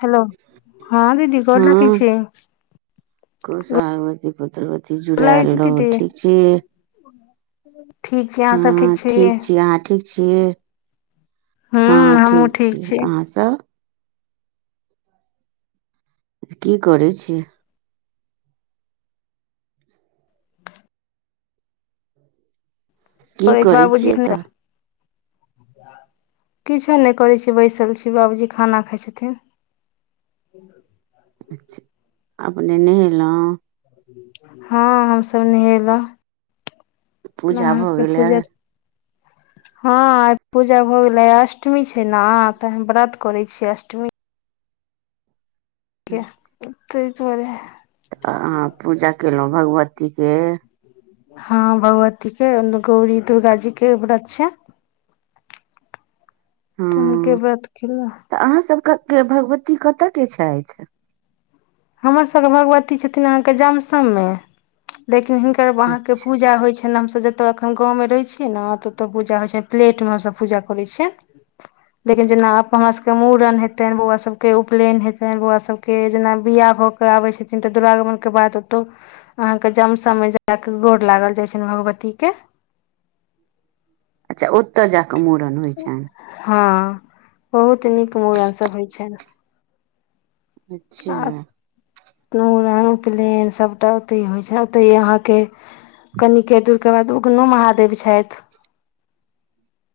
Hello हँ दीदी गोड़ लगई छी। खूब सुहागवती पुत्रव लागै जुड़ैल छी रहू, दीदी ठीक छी? ठीक छी अहाँ सब हँ, ठीक छी अहाॅं ठीक छियै? हूँ हँ हमहुँ ठीक छीियै छी अहाँसभ। [unintelligible] की कर छी। [unintelligible] की करै छै बाबूजी। छियै तऽ [unintelligible] किछो नहि करै छी बैसल छी बाबूजी खाना खाइ छथिन। [inaudible] अपने नहयेलहुँ। [unintelligible] हँ हमसभ नहेलहुँ। [unintelligible] पूजा नहा भऽ के गेलै। पूजा [unintelligible] हँ पूजा भऽ गेलै अष्टमी छै ने तऽ हम व्रत करै छियै अष्टमी। [unintelligible] अ। [unintelligible] त त बरे है। [unintelligible] तऽ अ पूजा केलहुँ। [unintelligible] भगवतीीक के। हँ भगवती के गौरी दुर्गा जी के व्रत छै। [unintelligible] हनके हँ बात खेला। तऽ अहाँ सबके [unintelligible] के भगवती कतय के छथि। [unintelligible] हमर सबके भगवती छथिन अहाँके जामसममे देख। [unintelligible] हिनकर अच्छा वहां के पूजा होइ छै। [unintelligible] खन हमस जत अखन गाँव मे रहे छीियै ने त ओत पूजा होय छै प्लेट में हमस पूजा करे छियै लेकिन जेना हमरा सबके मूड़न हेतेनि बौआ सब के उपनयन हेतनि बौआ सबके के जेना। बिियाह हो के आबै छथिन तऽ दुरागमन के बाद ओतौ अहाँके जमसम मे जााक गोर लागल जाइ छ भगवती के। अच्छा उत्तजा। [unintelligible] क मूड़न होइ छनि। [unintelligible] हँ बहुत नीक मुूड़नसभ होइ छनि। [unintelligible] अच्छा। [unintelligible] नूड़न उपनयन सभटा ओतहि होइ छै ओतहि अहाँके कनिके दूरके बाद उगनो महादेव छथि। [unintelligible]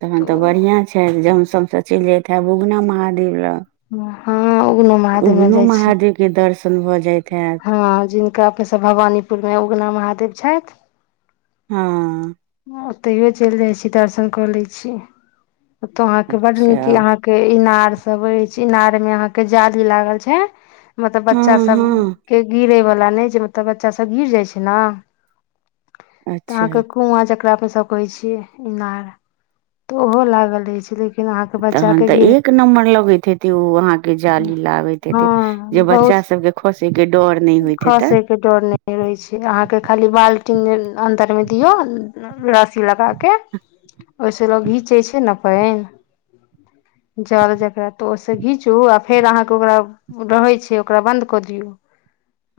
तखन तऽ बढ़िआं छै। [unintelligible] सबस चलि जत है बूगना महादेव लऽ। [unintelligible] हँ उगनो महादेव मे उगनो जाइ छियै महादेव के दर्शन। सन्द भऽ जाइत। हैत हँ जिनका अपने सब भवानीपुर मे उगना महादेव। छथि। [unintelligible] हँ। [unintelligible] ओतहिो चलि जाइत छी दर्शन कऽ लैत छी। ओतो अहाँ के बड अच्छा नीक य यहा के इनार। सबै छै इनार मे अहाँके जाली लागल छै। मतलब बच्चा हँ सब हँ -के गिरे वाला। लाने जेब ओता बच्चा सब गिर जाय छै ना। अच्छा। अ जकरा अपना सब कहै छीये इनार, त उहो लागल रहै छै, लेकिन अहाँके बच्चा तहन के तऽ गिर एक नम्बर लगैत हेतै ओ अहाँके जाली लाबैत हेते हँ जे बहुत बच्चा सभके खोसेके डर नहि होइत हेतै। खसे के [unintelligible] टी ने अन्दर मे यो उम्म रस्सी लगा के ओय से लोग घीचे छै ना। पेएन जाल जकरा तऽ ओय से घींचू आ फेर अहाँ के ओकरा रहै छै ओकरा बन्द क दियौ,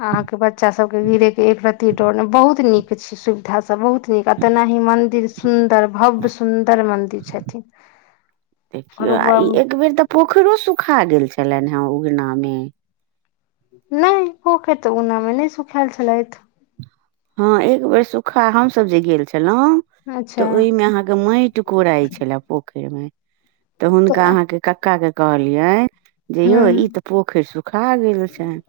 अहाँ के ब च्चा सबके गिरे के एक र ती डर ने, बहुत नीक छै सुविधा सब बहुत नीक एतना ही मंदिर सुन दर भव्य सुन्दर मन्दिर छथि, देखियौ आ भगवा लैन हय उगना मे। नै पोखर ते उगना मे नै सुखाएल छलैथ। हाँ एक बेर सुखा हम सब जे गेल छ एलौ तऽ अच्छा ओय मे अहाँ के मेएट कोराय छलै पोख एर मे। तऽ हुनका अहाँ के कक्का के कहलियै। जे यौ ई हूँ ते पोखेएर सु खा गेल छैन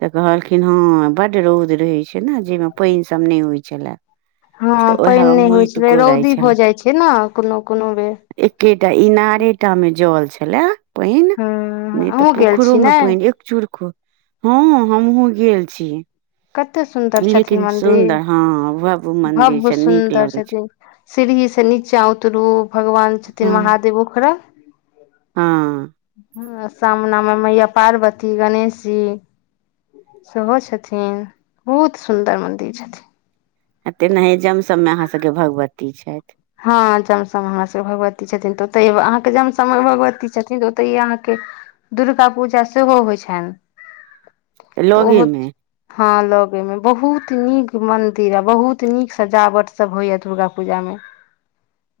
ते कहल खिन हाँ बड रौद रहै छैन। जे मे पेएन सब नै होय छलाए, हँ तऽ पानि ओहाए नहि मे होइ मेएट छलै कोराय रौदी भऽ छलाए, जाइ छै ने कोनो कोनो बेर एकेटा इनारेटा मे जल छ लाए। पेएन हँ नै ते अहूँ गेल पोखरो छी मे ने पेएन एक चुरखो हाँ हमहु गेल जी। कते सुन्दर छथिन मन्दिर, हँ भव्य मंदिर भब छै नीक सुन्दर लगे छै छथिन, सीढ़ी से नीचा उतरू भगवान छथिन महादेवों खड़ा हाँ। ह हमरा सामना मे मैया पार्वती, गणेश जी सेहो छथिन, बहुत सुन्दर मन्दिर छथिन। एतेक ने हेजम सब मे अहाँ सब के भगवती छैथ। हाँ जमसम मे हमर सबके भगवती छथिन तऽ ओतेये अहाँ के जमसम मे भगवती छथिन तऽ ओतेये अहाँ के दुर्गा पूजा सेहो होय छैन। लगे मे। हाँ लगे मे बहुत नीक मंदिर अ बहुत नीक सजावट सब होय या दुर्गा पूजा मे।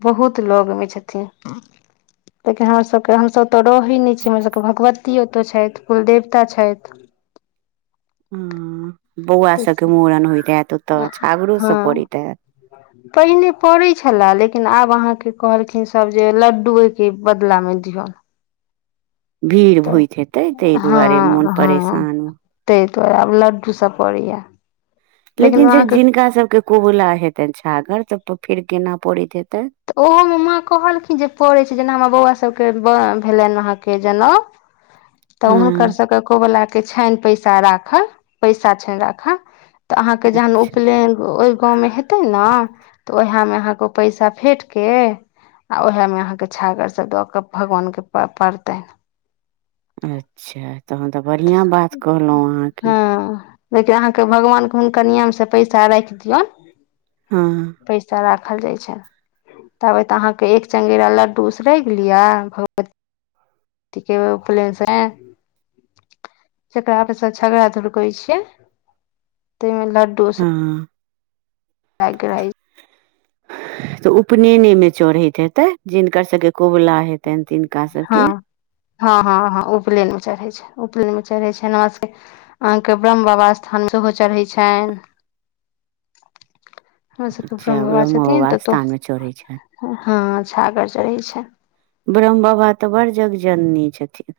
बहुत लग मे छथि, लेकिन हमर सब के हम सब ते रहै नै छी, हमर सब के भगवती एता छैथ, कुल देवता छैथ। हां बौउआ सबके मुड़न होय के आएत। तऽ छागरो सब हँ पड़ैत अय। पहिने पड़ै छला, लेकिन आब अहाँ के कहलखिन सब जे लड्डुए के बदला मे दिहा। भीड़ होएत हेतै तै दुआरे मुन परेशान हो तऽ आब लड्डू सब पड़े या। लेकिन जे जिनका सबके कोबला हेतैन छागर तब पर फेर केना पड़ैत हे तऽ ओहो मे माँ कहलखिन जे पड़ै छै, जेना हमर बौउआ सब के बा भेलैन अहाँ के जनौऊ। तऽ हुनकर हँ सकै कोबला के छैन पैसा राखा, पैसा छैन राखा। तऽ अहाँ के जहन अच्छा उपलैन ओएब गांव मे हेते ना तऽ उहाए मे अहाँ के पैसा फेट के आ ओहाए मे अहाँ के छागर सब दऽ के भगवान के प पड़तैन। अच्छा तहन तऽ बढ़ियाँ बात कहलौ अहाँ के। हँ लेकिन अहाँ के भगवान के हुनकर नियम से पैसा राएख दियौ। हँ पैसा रा खल जाय छै। तबे ते अहाँ के एक चंगेरा लड्डू उसरैग लियौ भगवती के उपलैन समय। जकरा पीछा छगड़ा धुड़कै छियै ते मे लड हाँ। [unintelligible] तऽ उपनेने मे चढ़ैत हेतै, जिनकर सबके कोबला हे हाँ-हाँ-हाँ-हाँ उपलैन मे चढ़े छै। उपनैन मे चढ़ै छैन, हमरा सब के अहाँ के ब्रह्म बाबा स्थान सेहो चढ़ै छैन। हमरा सबके ब्रह्म अच्छा बाबा छथिन तऽ ओतो, स्थान मे चढ़ै छनि हाँ। छागर चढ़ै छै। ब्रह्म बाबा ते बड़ जग जननी छथिन।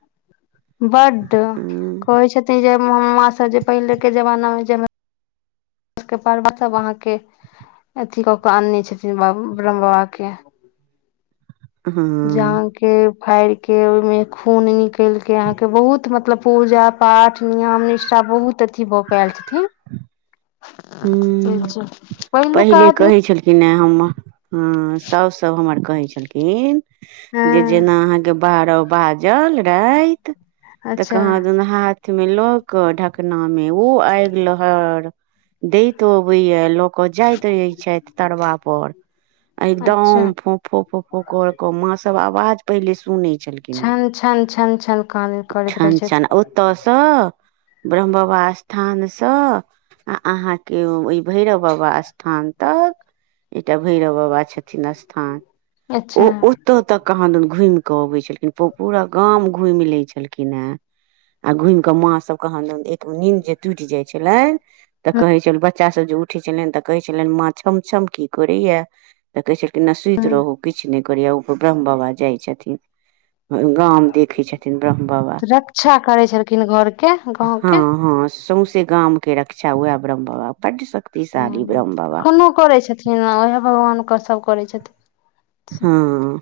बड हँ कहै छथिन जे उम्म मां से जे पहिले के जमाना मे जेमे पर्वत सब अहाँ के अथी कऽ केऽ आनने छथिन ब्रह्म ब्रह्म बाबा के। हँ [unintelligible] के फाएड़ के ओय मे खून निकैल के अहाँ के बहुत मतलब पूजा-पाठ, नियम-निष्ठा बहुत अथी भऽ के आएल छथिन। ह्म्म, पहिलुका पहिले आदमी कहै छलखिन नै हम हाँ सॉस सब हमर कहै छलखिन। जे जेना हँ अहाँ के बाहरब बाजल राए त, ते अच्छा कहा दूना हाथ मे लऽ कऽ ढकना मे उ आएग लहर दैत अबै या, ल के जाएत रहय छैथ तरबा पर अ अच्छा एगदम फोफो-फोफो कर के मां सब अवाज पहिले ई सुनी छलखिन हय, छन छन छन छन कान करैत रहै छन- छन छथि ओता स ब्रह्म बाबा स्थान स आ अहाँ के ओ ई भैरव बाबा स्थान तक एकटा भैरव बाबा छथिन स्थान अच्छा ओ ओतो तक कहादन घुम के अबे छलखिन, पु पूरा गाम घुम लै छल खिन अय। आ घुम कऽ माँ सब कहांदन एक नीन्द जे टूट जाय छलैन। ह कहै छल बच्चा सब जे उठै छलैन तऽ कहै छलैन माँ छम-छम की करैया तऽ कहै छै ते ना सुत रहु, किछ नै करैया, ओय पर ब्रह्म बाबा जाय छथिन। गाम देखै छथिन ब्रह्म बाबा रक्षा करै छलखिन घरके गाँवके हाँ-हाँ सौंसे गाम के र क्षा उहाए ब्रह्म बाबा बड श ह्म्म-ह्म्म अखनो करै छथिन आ उहाए भगवान के सब पड़े छथि। हाँ।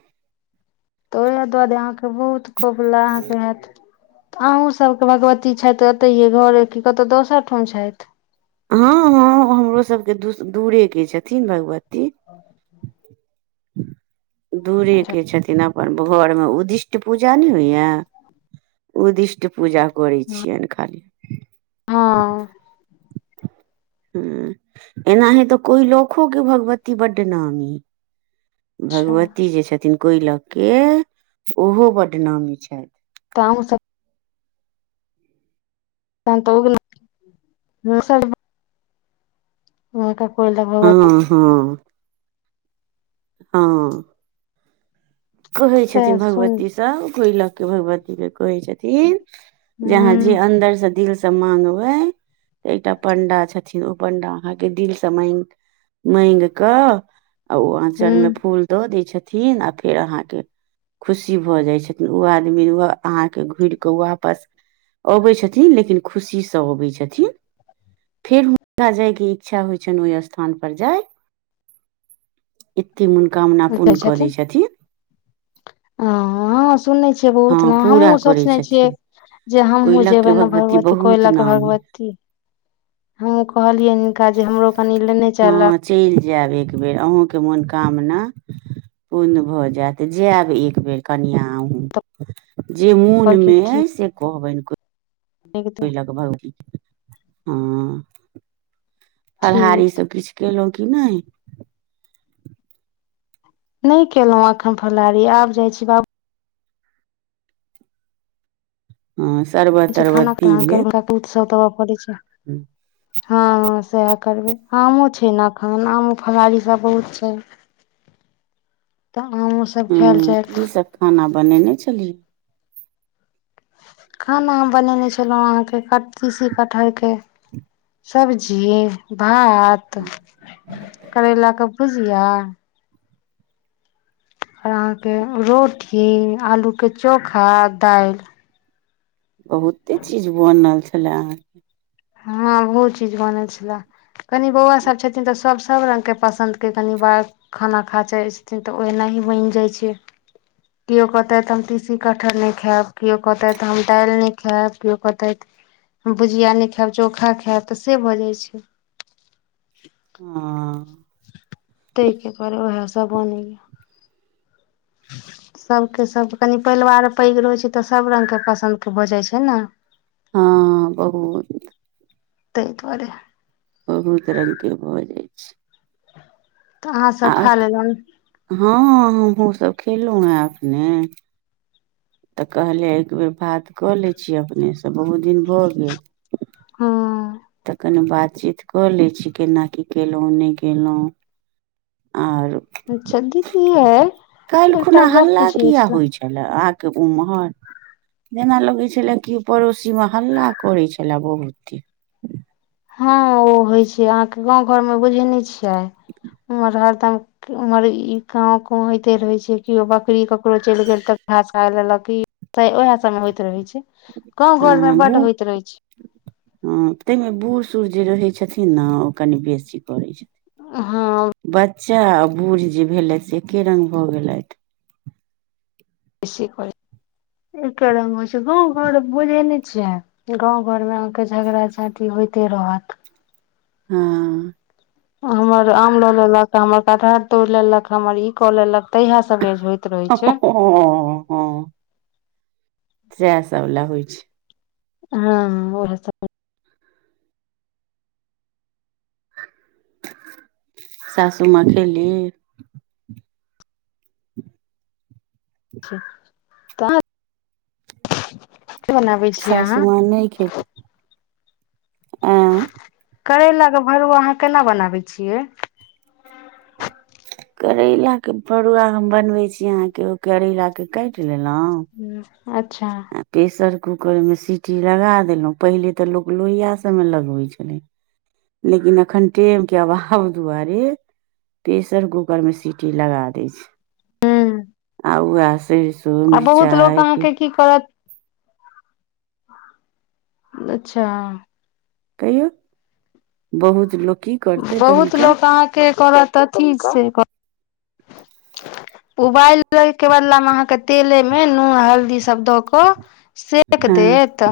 तऽ उहाए दुआरे अहाँ के बहुत कोबला अहाँ के हाएत। त अहूँ सबके भगवती छैथ ओतैये घरे की कतौ दोसर ठाम छैथ। हाँ-हाँ हमरो सब के दूस दूरे के छथिन भगव दूरे के छथिन, अ पन घर मे उदिष्ट पूजा नै होयया, उदिष्ट पूजा करै छियेन खाली। हँ [unintelligible] ह्म्म एनाहे ते कोई लोखो के भगवती बड्ड नामी। अच्छा भगवती जे छथिन कोय ला के ओहो बड नामी छैथ। ता हमु सब [unintelligible] मेकअप। हाँ-हाँ। हाँ। कहै से छथिन सुन भगवती सब कोई ला के भगवती के कहै छै। ती। ह जहाँ जे अन्दर से, दिल से त मांगबै एकटा पण्डा छथिन ओ पंडा अहाँ के दिल से मेंग मेंग क अ उ आचर मे फूल दऽ दय छ थिन आ फेर अहाँ के खुशी भऽ जाय छथिन, उ आदमी उ अहाँ के घुर के वापस अबै छथिन, लेकिन खुशी से अबै छथिन। फेर हुनका जाय के इच्छा होय छैन, ओय स्थान पर जाय ती मुनकामना पुन क दै छथिन। आ हाँ स सुनै छियै बहुत हँ ना पूरा हमु करै सोचनाय छियै छथिन जे हमहूँ कोयलख के जेबै ने भगवती बहुत कोयला के नामी भगवती, हमहुँ कहलियै हिनका जे हमरो कनि लेना चला। जाएब एक बेर अहूँ के मोनकामना पूर्ण भऽ जाएत, जाएब एक बेर कनिया अहूँ। [unintelligible] जे मुन कहलखिन मे से कहबैन। ठीक कोयला के भगवती हाँ। फलहारी ठीक सब किछ केलौ कि नै। नै केलौ अखन फलाहरी आब जाय छी बाबू हाँ बाबूजी खाना शरबत-तरबत पी तहन लेब। करबै [unintelligible] छै। ह्म्म। हाँ-हाँ सहाए करबै, कामो छै ना खाना मे फलहारी सब बहुत छै। तऽ आमो सब खायल हाँ जायत की सब खाना बनैने छली। खाना हम बनैने छलौ अहाँ के क टी सी कटहर के सब्जी भात, करेला के भुजिया और अहाँ के रोटी, आलू के चोखा, दाएल। बहुते चीज बनल छलै अहाँ के। हाँ बहुत चीज बनल छला। कनि बौउआ सब छथिन ते सब सब रंग के पसन्द के कनि बार खाना खा चाहै छथिन ते ओहनाही बैन जाय छै, कियो कहतै ते हम टी सी कटहर नै खाएब, कियो कहतै ते हम दाल नै खाएब, कियो कहतै ते हम भुजिया नै सब चोखा खाएब ते से भऽ जाय छै। हां। तै के दुआरे उहाए सब बनै या। सबके सब कनि पेलवार पैग रहै छै तऽ सब रंगके पसन्द के भ जाय छै ने। हाँ बहुत। तै दुआरे। बहुत रंग के भऽ जाय छै। तऽ अहाँसभ खा आक लेलहुँ हाँ हमु सब खेलौ हेँ अखने। तऽ कहलियै एक बेर बात कऽ लै छियै अपने सँ बहुत दिन भऽ गेल। हां। तऽ कने बात चीत कऽ लै छी केना की कैलौ नै कैलौ। आर अच्छा दीदी यै काएल एकटा खुना गप हल्ला पूछै किया छले होय छला अहाँ के उम्हर जेना लगै छले कियो पड़ोसी मे हल्ला करै छले बहुते। हाँ उ होय छै, अहाँ के गाँव घर मे बुझै नै छी यै उम्हर ह तम उमहर इ कांव कु होते रहे छै, कियो बकरी ककरो चैल गेल त घास खा लेलक, कि [unintelligible] उहाए सब मे होएत रहे छै। अ गाँव घर मे बड बूढ़ होएत रहै छै। तूर जे रहै छथिन ना ओ कनि बेसी करै छै। ब च्चा आ बूढ़ जे भेलैथ से एके रंग भऽ गेलैथ। बेसी काल एके रंग होय छै, गाँव घर बुझै नै छियै, गाँव घर मे अहाँ के झगड़ा झाँटी होयते रहत। हाँ। हमर आम लऽ लेलक, त हमर कटहर तोड़ लेलक, हमर ई कऽ लेलक। तहिया सब होइत रहै छै हाँ-हाँ। साएह सब लै होय छै। हाँ उहो सब सासु मां खेली। छै तऽ छियै सासु अहाँ माँ नै खेली। एं। करैला के भरुवा अहाँ केना बनाबै छियै। करैला के भरुवा हम बनबे छी अहाँके ओ करैला के काटि लेल ना हूँ अच्छा। कूकर मे सीटी लगा देलहुँ पहिले तऽ लोक लोहिया सभमे लगबै छलै लेकिन एखन टेम के अभाव दुआरे प्रेशर कूकर मे सीटी लगा दैत छैय। हूँ आव व्याह सेरसों आ बहुत लोक मिरचाई पे अहाँके की करत अच्छा कहियौ बहुत लोक बहुत लोक अहाँके करत अथि से उबालिके बदलामे अहाँके तेलेमे नून हल्दी सब दऽ कऽ सेक हाँ। देत।